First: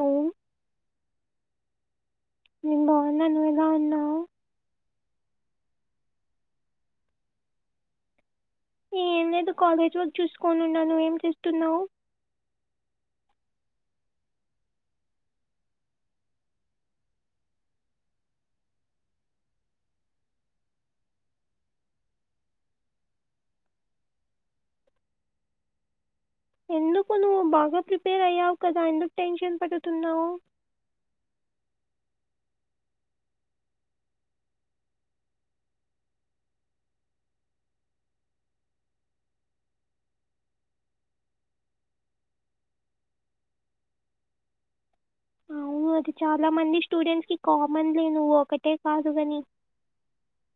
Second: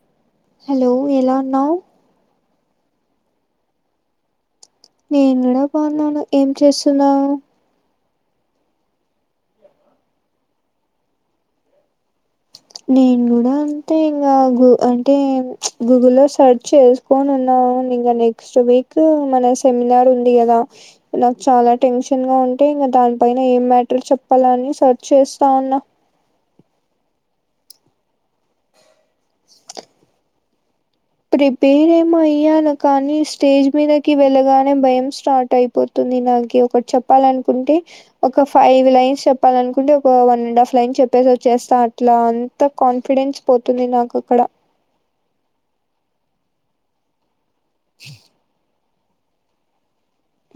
ఎవరు హలో ఎలా ఉన్నావ్ నేను బాగున్నా నువ్వు బాగా ఉన్నావా నేను కూడా బాగున్నాను ఏం చేస్తున్నావు ఏం లేదు కాలేజ్ వర్క్ చూసుకోని ఉన్నాను ఏం చేస్తున్నావు నేను కూడా అంతే ఇంగా ఆ అంటే గూగుల్లో సర్చ్ చేసు కొని ఉన్నా ఇంకా నెక్స్ట్ వీక్ మన సెమినార్ ఉంది కదా నాకు చాలా టెన్షన్ గా ఉంటే ఇంక దానిపైన ఏం మ్యాటర్ చెప్పాలని సెర్చ్ చేస్తాన్నా ఎందుకు నువ్వు బాగా ప్రిపేర్ అయ్యావు కదా ఎందుకు టెన్షన్ పడుతున్నావు ప్రిపేర్ ఏమో అయ్యాను కానీ స్టేజ్ మీదకి వెళ్ళగానే భయం స్టార్ట్ అయి పోతుంది నాకి ఒకటి చెప్పాలనుకుంటే ఒక ఫైవ్ లైన్స్ చెప్పాలనుకుంటే ఒక వన్ అండ్ హాఫ్ లైన్ చెప్పేసి వచ్చేస్తా అట్లా తో కాన్ఫిడెన్స్ పోతుంది నాకు కూడ అవును అది చాలా మంది స్టూడెంట్స్ కి కామన్ లే నువ్వు ఒకటే కాదు కాని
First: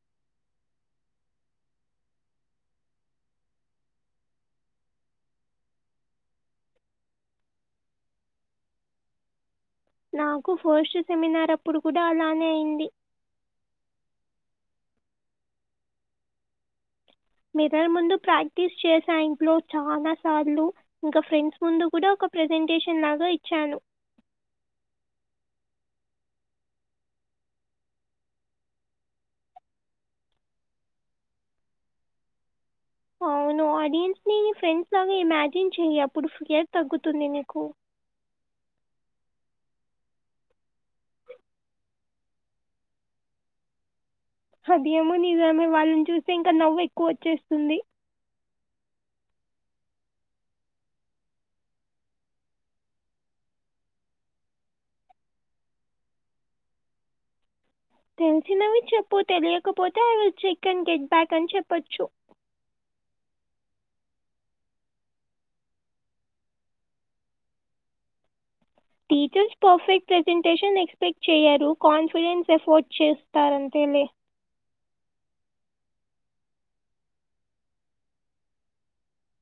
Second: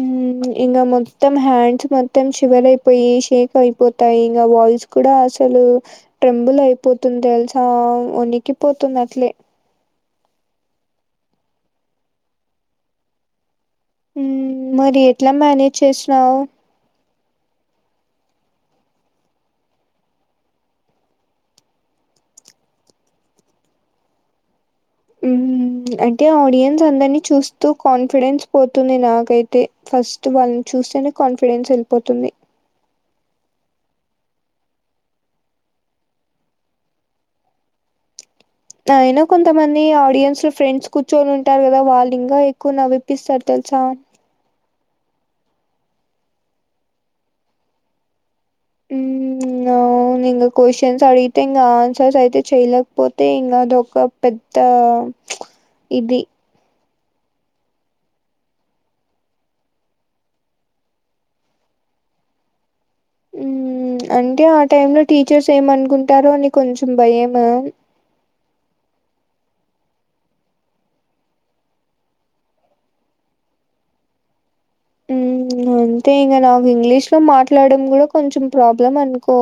ఉమ్, ఇంకా మొత్తం హ్యాండ్స్ మొత్తం షివర్ అయిపోయి షేక్ అయిపోతాయి ఇంకా వాయిస్ నాక్కూడా కూడా అసలు ట్రెంబుల్ అయిపోతుంది తెలుసా ఉనికిపోతున్నా అట్లే నాకు ఫస్ట్ సెమినార్ అప్పుడు కూడా అలానే అయింది మ్న మరి ఎట్లా మేనేజ్ చేసినావు మిర్రర్ ముందు ప్రాక్టీస్ చేసా ఇంట్లో చానా సార్లు ఇంకా ఫ్రెండ్స్ ముందు కూడా ఒక ప్రజెంటేషన్ లాగా ఇచ్చాను హ్మ్ అంటే ఆడియన్స్ అందరిని చూస్తూ కాన్ఫిడెన్స్ పోతుంది నాకైతే ఫస్ట్ వాళ్ళని చూస్తేనే కాన్ఫిడెన్స్ వెళ్ళిపోతుంది అవును ఆడియన్స్ ని ఫ్రెండ్స్ లాగా ఇమాజిన్ చెయ్ అప్పుడు స్పియర్ తగ్గుతుంది నీకు అయినా కొంతమంది ఆడియన్స్ లో ఫ్రెండ్స్ కూర్చొని ఉంటారు కదా వాళ్ళు ఇంకా ఎక్కువ నగపిస్తారు తెలుసా అదేమో నిజమే వాళ్ళని చూస్తే ఇంకా నవ్వు ఎక్కువ వచ్చేస్తుంది ఇంగా అవును ఇంకా క్వశ్చన్స్ అడిగితే ఇంకా ఆన్సర్స్ అయితే చెయలేకపోతే ఇంకా అదొక పెద్ద ఇది తెలిసినవి చెప్పు తెలియకపోతే ఆవిల్ చెక్ ఇన్ గెట్ బ్యాక్ అని చెప్పచ్చు మ్మ్ అంటే ఆ టైమ్ లో టీచర్స్ ఏమానుకుంటారో అని కొంచెం భయము టీచర్స్ పర్ఫెక్ట్ ప్రెజెంటేషన్ ఎక్స్పెక్ట్ చేయ్యరు కాన్ఫిడెన్స్ ఎఫోర్డ్ చేస్తారంతెలే మ్మ్ అంతే ఇంకా నాకు ఇంగ్లీష్ లో మాట్లాడడం కూడా కొంచెం ప్రాబ్లం అనుకో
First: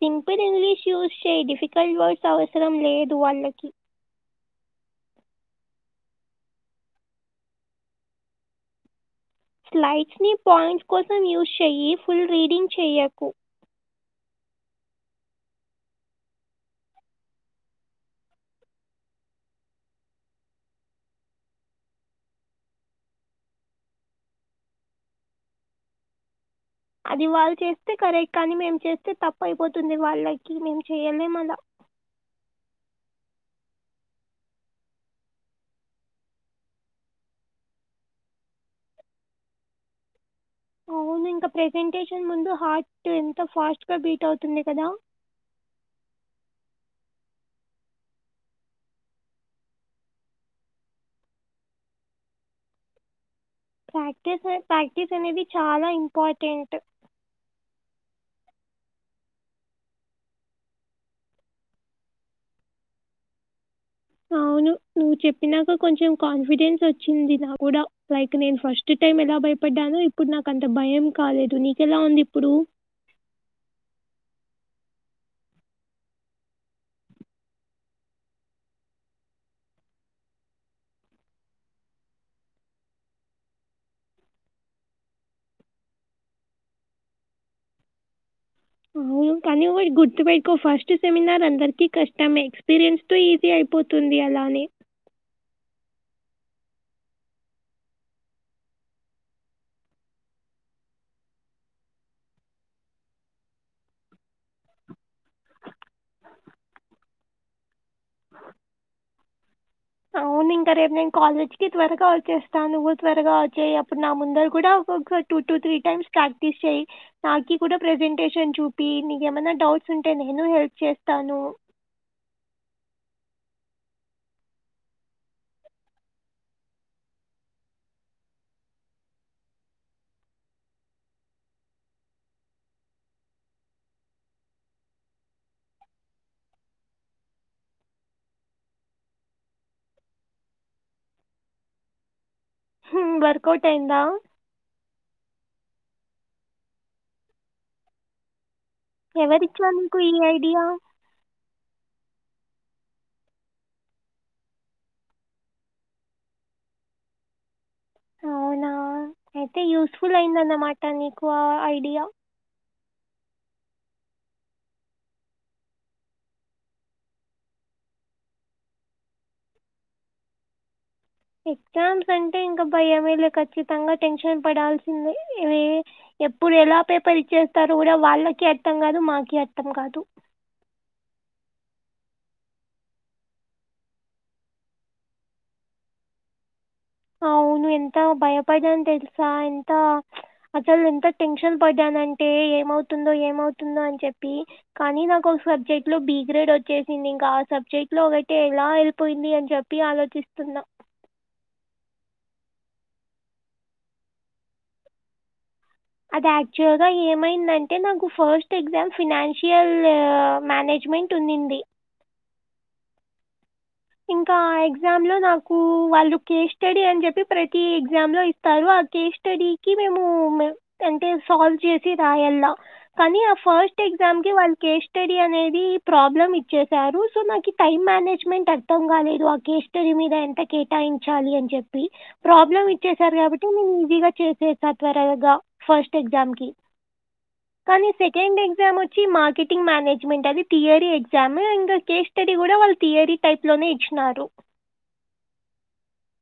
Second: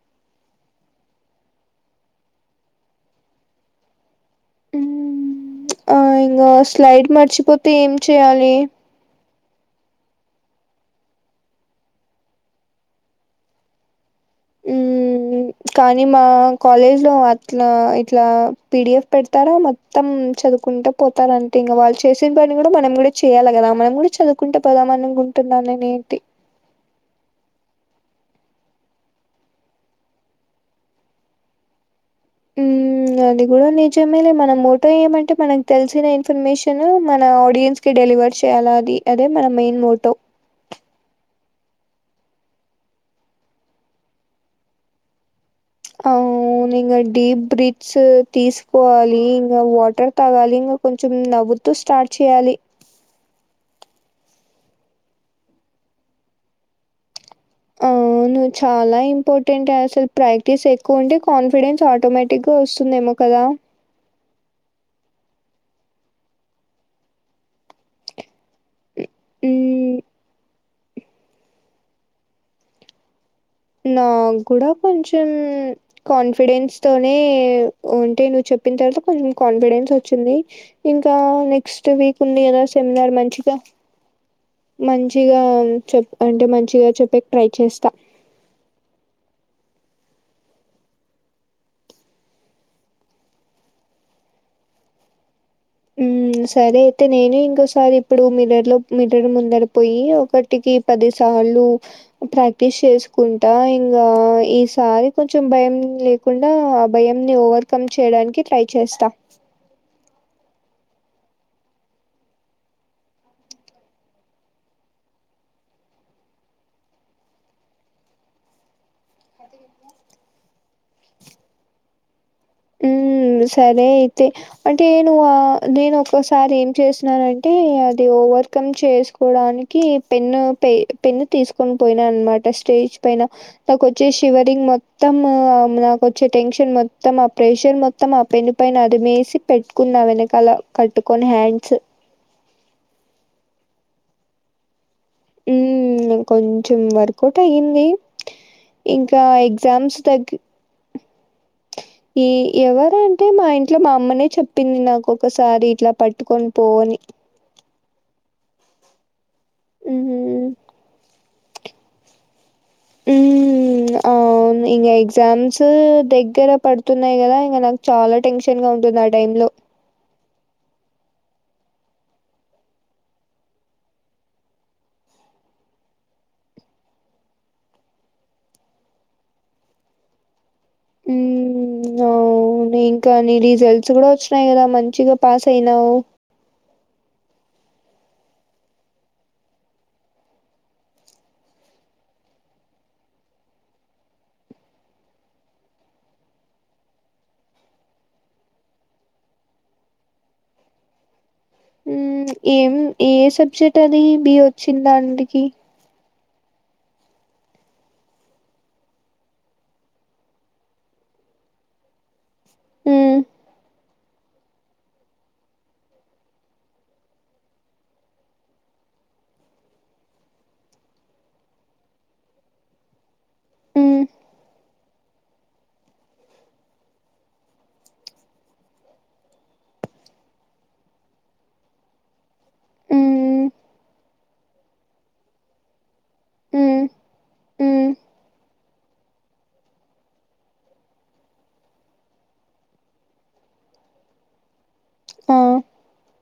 సింపుల్ ఇంగ్లీష్ యూజ్ చేయి డిఫికల్ట్ వర్డ్స్ అవసరం లేదు వాళ్ళకి ఆ ఇంకా స్లైడ్ మర్చిపోతే ఏం చేయాలి స్లైట్స్ని పాయింట్స్ కోసం యూస్ చెయ్యి ఫుల్ రీడింగ్ చేయకు మ్ కానీ మా కాలేజ్ లో అట్లా ఇట్లా పి డి ఎఫ్ పెడతారా మొత్తం చదువుకుంట పోతారంటే ఇంకా వాళ్ళు చేసే పని కూడా మనం కూడా చేయాలి కదా మనం కూడా చదువు కుంట పోదామ అనుకుంటున్నాను నేనేంటి అది వాళ్ళు చేస్తే కరెక్ట్ కానీ మేము చేస్తే తప్పయిపోతుంది వాళ్ళకి మేము చెయ్యలేమలా మ్ అది కూడా నిజమేలే మన మోటో ఏమంటే మనకు తెలిసిన ఇన్ఫర్మేషన్ మన ఆడియన్స్ ి డెలివర్ చేయాలా అది అదే మన మెయిన్ మోటవ్ అవును ఇంకా ప్రెజెంటేషన్ ముందు హార్ట్ ఎంత ఫాస్ట్ గా బీట్ అవుతుంది కదా అవును ఇంకా డీప్ బ్రీత్స్ తీసుకోవాలి ఇంకా వాటర్ తాగాలి ఇంకా కొంచెం నవ్వుతూ స్టార్ట్ చేయాలి ప్రాక్టీసెస్ ప్రాక్టీస్ అనేది చాలా ఇంపార్టెంట్ నువ్వు చాలా ఇంపార్టెంట్ అసలు ప్రాక్టీస్ ఎక్కువ ఉంటే కాన్ఫిడెన్స్ ఆటోమేటిక్ గా వస్తుందేమో కదా అవును నువ్వు చెప్పినాక కొంచెం కాన్ఫిడెన్స్ వచ్చింది నా కూడా లైక్ నేను ఫస్ట్ టైం ఎలా మ్మ్ భయపడ్డాను ఇప్పుడు నాకు అంత భయం కాలేదు నీకెలా ఉంది ఇప్పుడు నా కూడా కొంచెం కాన్ఫిడెన్స్ తోనే ఉంటే నువ్వు చెప్పిన తర్వాత కొంచెం కాన్ఫిడెన్స్ వచ్చింది ఇంకా నెక్స్ట్ వీక్ ఉంది గదా సెమినార్ మంచిగా మంచిగా చెప్ అంటే మంచిగా చెప్పేకి ట్రై చేస్తా మ్మ్ కానీ ఒకటి గుర్తు పెట్టుకో ఫస్ట్ సెమినార్ అందరికీ కష్టమే ఎక్స్పీరియన్స్ మస్తు ఈజీ అయిపోతుంది అలానే ఉమ్ సరే అయితే నేను ఇంకోసారి ఇప్పుడు మిర్రర్ లో మిర్రర్ ముందరుకుపోయి ఒకటికి పది సార్లు ప్రాక్టీస్ చేసుకుంటా ఇంగా ఈసారి కొంచెం భయం లే కుండా ఆ భయంని ఓవర్కమ్ చేయడానికి ట్రై చేస్తా అవును ఇంకా రేపు నేను కాలేజ్ కి త్వరగా వచ్చేస్తాను నువ్వు త్వరగా వచ్చేయి అప్పుడు నా ముందర కూడా ఒక two to three times practice చేయి నాకి కూడా ప్రెజెంటేషన్ చూప్ ఇ నీకేమైనా డౌట్స్ ఉంటే నేను హెల్ప్ చేస్తాను మ్మ్ సరే అయితే అంటే నువ్ నేను ఒక్కసారి ఏం చేసినానంటే అది ఓవర్కమ్ చేసుకు పోడానికి పెన్ను పే పెన్ను తీసుకొని పోయినా అనమాట స్టేజ్ పైన నాకు వచ్చే షివరింగ్ మొత్తం నాకోచ్చే టెన్షన్ మొత్తం ప్రెషర్ మొత్తం ఆ పెన్ను పైన అదిమేసి పెట్టుకున్న వెనకాల కట్టుకొని హ్యాండ్స్ హ్మ్ వర్కౌట్ అయిందా మ్మ్ కొంచెం వర్కౌట్ అయ్యింది ఇంకా ఎవరిచ్చారు మీకు ఎగ్జామ్స్ ఈ దగ్గ ఐడియా ఈ ఎవరు అంటే మా ఇంట్లో మా అమ్మనే చెప్పింది నాకు ఒకసారి ఇట్లా పట్టుకొని పో అని అవునా అయితే యూస్ ఫుల్ హ్మ్ అయిందన్నమాట నీకు ఆ ఐడియా మ్మ్ ఆ ఇంగా ఎగ్జామ్స్ దగ్గర పడుతున్నాయి గదా ఇంగ నాకు చాలా టెన్షన్ గా ఉంటుంది ఆ టైమ్ లో ఎగ్జామ్స్ అంటే ఇంకా భయమేలే ఖచ్చితంగా టెన్షన్ పడాల్సిందే ఇవి ఎప్పుడు ఎలా పేపర్ ఇచ్చేస్తారు గుడా వాళ్ళకి అర్థం గాదు మాకి అర్థం కాదు హ్మ్ అవును ఇంకా నీ రిజల్ట్స్ కూడా వచ్చినయి కదా మంచిగా పాస్ అయినావు అవును ఎంత భయపడ్డాను తెలుసా ఎంత అసలు ఎంత టెన్షన్ పడ్డానంటే ఏమవుతుందో ఏమవుతుందో అని చెప్పి కానీ నాకు ఒక సబ్జెక్ట్ లో బి గ్రేడ్ వచ్చేసింది ఇంకా ఆ సబ్జెక్ట్ లో ఒకటి ఎలా యెళిపోయింది అని చెప్ ప్పి ఆలోచిస్తున్నా హ్మ్ ఏం ఏ సబ్జెక్ట్ అది బి వచ్చింది దాంటికి అది యాక్చువల్గా ఏమైందంటే నాకు ఫస్ట్ ఎగ్జామ్ ఫినాన్షియల్ మానేజ్మెంట్ టున్నింది హ్మ్ ఇంకా ఎగ్జామ్లో నాకు వాళ్ళు కేస్ స్టడీ అని చెప్పి ప్రతి ఎగ్జామ్లో ఇస్తారు ఆ కేస్ స్టడీకి మేము అంటే సాల్వ్ చేసి రాయలా కానీ ఫస్ట్ హ్మ్ ఎగ్జామ్ కి వాళ్ళు కేస్ స్టడీ అనేది ప్రాబ్లమ్ ఇచ్చేసారు సో నాకీ టైం మానేజ్మెంట్ అ ర్థం కాలేదు ఆ కేస్ స్టడీ మీద ఎంత కేటాయించాలి అని చెప్పి ప్రాబ్లమ్ ఇచ్చేసారు కాబట్టి హ్మ్ నేను ఈజీగా చేసేసా త్వరగా ఫస్ట్ ఎగ్జామ్ కి హ్మ్ కానీ హ్మ్ సెకండ్ ఎగ్జామ్ ఒ చ్చి మార్కెటింగ్ మానేజ్మెంట్ అది థియరీ ఎక్సామ్ ఇంకా కేస్ స్టడీ కూడా వాళ్ళు థియరీ టైప్ లోనే ఇచ్చినారు ఆ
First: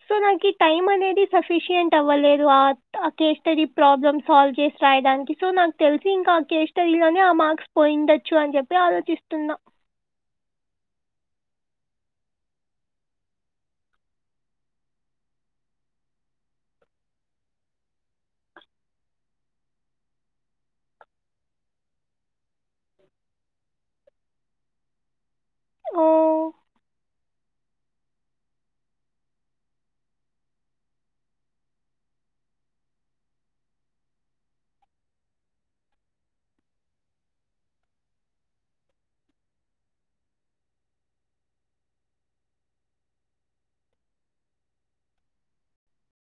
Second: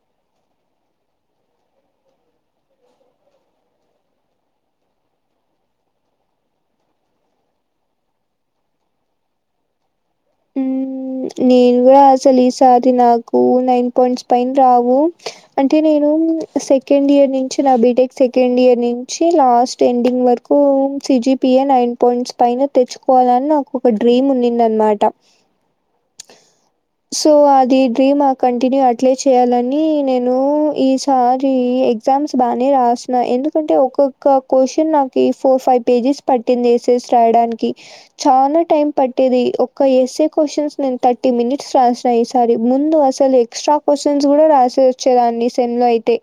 సో నాకు ఈ టైం అనేది సఫిషియంట్ అవ్వలేదు ఆ కేస్ స్టడీ ప్రాబ్లమ్ సాల్వ్ చేసి రాయడానికి సో నాకు తెలిసి ఇంకా ఆ కేస్ స్టడీ లోనే ఆ మార్క్స్ పోయుండొచ్చు అని చెప్పి ఆలోచిస్తున్నా మ్మ్ నేను కూడా అస్సలు ఈ సారి నాకు నైన్ పాయింట్స్ పైన్ రావు అంటే నేను సెకండ్ ఇయర్ నుంచి నా బీటెక్ సెకండ్ ఇయర్ నుంచి last ending work CGPA nine points పైన తెచ్చుకోవాలని నాకు ఒక డ్రీమ్ ఉన్నింది అనమాట ఆ సో అది డ్రీమ్ ఆ కంటిన్యూ అట్లే చేయాలని నేను ఈసారి ఎగ్జామ్స్ బానే రాసిన్నా ఎందుకంటే ఒక్కొక్క క్వశ్చన్ నాకు ఈ ఫోర్ ఫైవ్ పేజెస్ పట్టింది ఎస్సేస్ రాయడానికి చానా టైం పట్టేది ఒక ఎసే క్వశ్చన్స్ నేను థర్టీ మినిట్స్ రాసిన ఈ సారి ముందు అసలు ఎక్స్ట్రా క్వశ్చన్స్ కూడా రాసే వచ్చే దాన్ని సెమ్ లో అయితే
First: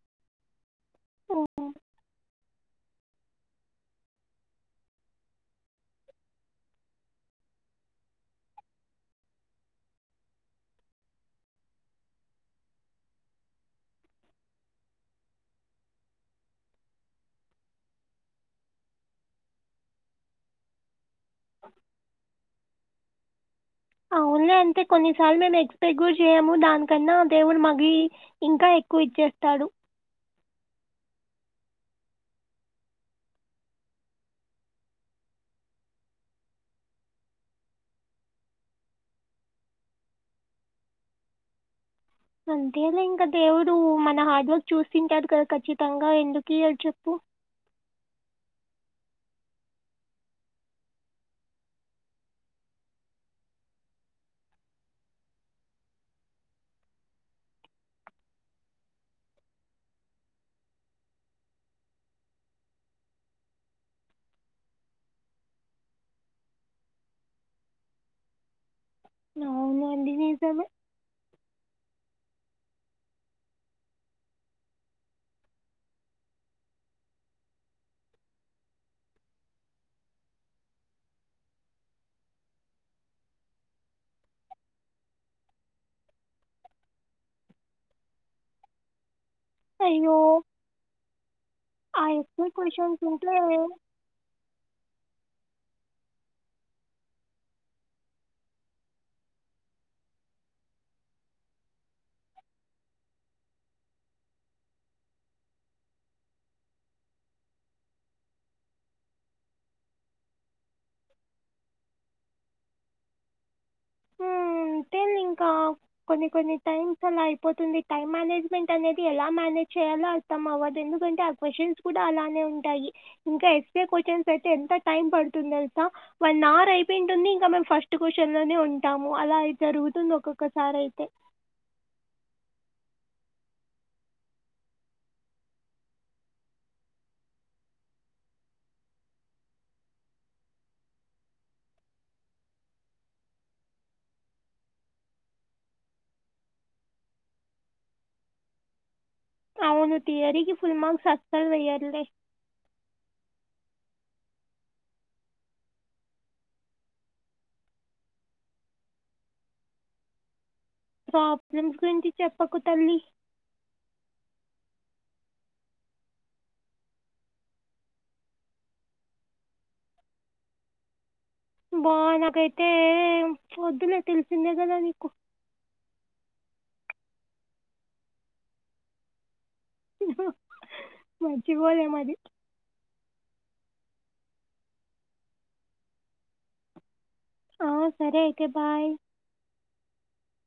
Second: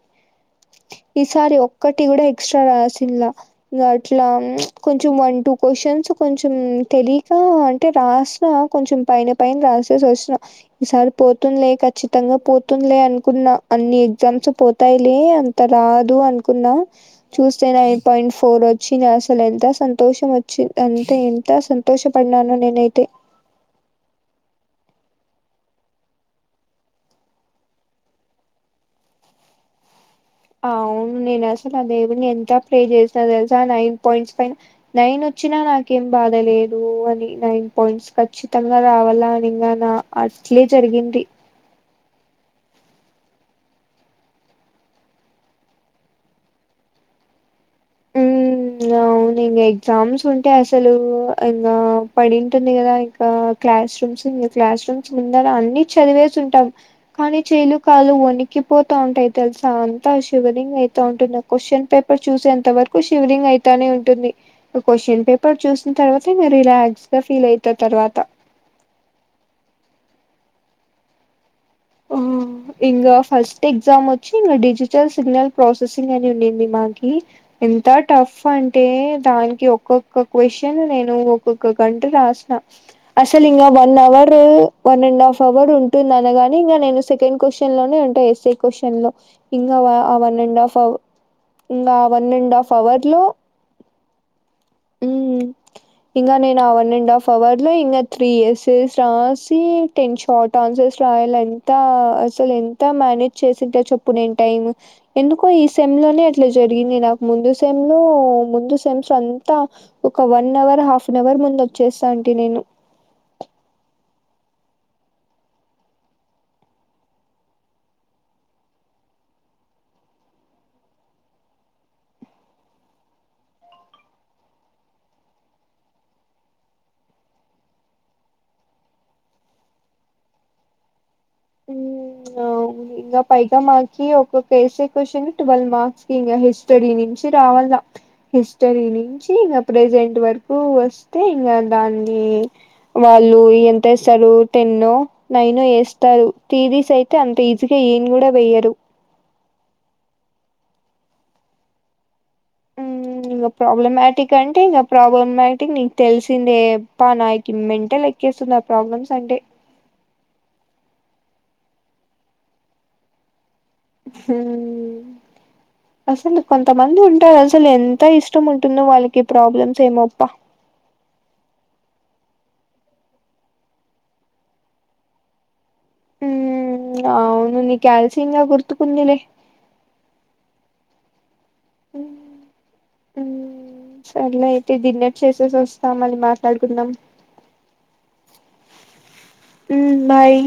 ఓ. ఈసారి ఒక్కటి కూడా ఎక్స్ట్రా రాసిలా ఇగ అట్లా కొంచెం వన్ టూ క్వశ్చన్స్ కొంచెం తెలీకా అంటే రాసిన కొంచెం పైన పైన రాసేసి వచ్చినా ఈసారి పోతుందిలే ఖచ్చితంగా పోతుందిలే అనుకున్నా అన్ని ఎగ్జామ్స్ పోతాయిలే అంత రాదు అనుకున్నా చూస్తే నైన్ పాయింట్ ఫోర్ వచ్చింది అసలు ఎంత సంతోషం వచ్చి అంతే ఎంత అసలు సంతోషపడ్నానో నేనైతే అవునులే అంటే కొన్నిసార్లు మేం ఎక్సెప్ట్ కూడా చేయము దానికన్నా దేవుడు మగి ఇంకా ఎక్కువ ఇచ్చేస్తాడు అవును నేను అసలు అ దేవుని ఎంత ప్రే చేసా తెలుసా నైన్ పాయింట్స్ పైన నైన్ వచ్చినా నాకేం బాధ లేదు అని నైన్ పాయింట్స్ ఖచ్చితంగా రావాలా అని ఇంగ నా అట్లే జరిగింది అంతేలే ఇంక దేవుడు మన హార్డ్ వర్క్ చూస్తుంటాడు కదా ఖచ్చితంగా ఎందుకు ఇయ్యడు చెప్పు ఇంగ అవును ఇంగ ఎగ్జామ్స్ ఉంటే అసలు ఇంగ పడింటుంది కదా ఇంకా క్లాస్ రూమ్స్ క్లాస్ రూమ్స్ ముందలా అన్ని చదివేసి ఉంటాం కానీ చెయిలు కాలు వనికిపోతా ఉంటాయి తెలుసా అంతా శివరింగ్ అయితా ఉంటుంది క్వశ్చన్ పేపర్ చూసేంత వరకు షివరింగ్ అయితానే ఉంటుంది క్వశ్చన్ పేపర్ చూసిన తర్వాతే నే రిలాక్స్ గా ఫీల్ అయిత తర్వాత అవునండి నిజమే ఇంగ ఫస్ట్ ఎగ్జామ్ వచ్చి డిజిటల్ సిగ్నల్ ప్రాసెసింగ్ అని ఉండింది మాకి ఎంత టఫ్ అంటే దానికి ఒక్కొక్క క్వశ్చన్ నేను ఒక్కొక్క గంట రాసిన అసలు ఇంగ one hour one and half hour ఉంటుంది అనగా ఇంగ నేను సెకండ్ క్వశ్చన్లోనే ఉంటా ఎస్సే క్వశ్చన్లో ఇంగ వా ఆ అయ్యో వన్ అండ్ హఫ్ అవ ఇంగ ఆ వన్ ఎక్కువ అండ్ హాఫ్ క్వశ్చన్స్ అవర్లో ఉంటే ఇంగ నేను ఆ వన్ అండ్ హాఫ్ అవర్ లో ఇంకా త్రీ ఎస్సేస్ రాసి టెన్ షార్ట్ ఆన్సర్స్ రాయాలం ఎంత అసలు ఎంత మేనేజ్ చేసింట చెప్పు నేను టైం ఎందుకో ఈ సెమ్ లోనే అట్లా జరిగింది నాకు ముందు సెమ్ లో ముందు సెమ్స్ అంతా ఒక one hour half an hour ముందు వచ్చేస్తంటి నేను ఇంకేందింక కొన్ని కొన్ని టైమ్స్ అలా అయిపోతుంది టైమ్ మేనేజ్మెంట్ అనేది ఎలా మేనేజ్ చేయాలో మొత్తం అవ్వద్దు ఎందుకంటే ఆ క్వచ్చన్స్ కూడా అలానే ఉంటాయి ఇంకా ఎస్సే క్వచన్స్ అయితే ఎంత టైం పడుతుంది తెలుసా వన్ అవర్ అయిపోయింటుంది ఇంకా మేము ఫస్ట్ క్వచ్చన్లోనే ఉంటాము అలా జరుగుతుంది ఒక్కొక్కసారయితే ఉమ్ ఇంగ పైగా మాకి ఒక్కొక్క ఎస్సే క్వశ్చన్ ట్వెల్వ్ మార్క్స్ కి ఇంగ హిస్టరీ నుంచి రావాలా హిస్టరీ నుంచి ఇంగ ప్రెజెంట్ వరకు వస్తే ఇంగ దాన్ని వాళ్ళు ఎంత ఇస్తరు టెన్నో నైనో ఏస్ స్తరు థియరీస్ అయితే అంత ఈజీగా ఏయన్ కూడా వేయ్యరు అవును తియరికి ఫుల్ మార్క్స్ అస్సలు వెయ్యర్లే ఇంక ప్రాబ్లమాటిక్ అంటే ఇంగ ప్రాబ్లమాటిక్ నీకు తెలిసిందే అబ్బ నాకి మెంటల్ ఏ కేస్తున్న ప్రాబ్లమ్స్ అంటే ప్రాబ్లమ్స్ గురించి చెప్పకు తల్లి హ్మ్ అసలు కొంతమంది ఉంటారు అసలు ఎంత ఇష్టం ఉంటుందో వాళ్ళకి ప్రాబ్లమ్స్ ఏమోప్ప బా నాకైతే వద్దులే తెలిసిందే కదా నీకు ఉమ్ అవును నీకాల్సయంగా గుర్తుకుందిలే మర్చిపోలేం అది సరలే అయితే డిన్నర్ చేసేసి వస్తా మళీ మాట్లాడుకుందాం ఆ సరే అయితే బాయ్ ఉమ్ బాయ్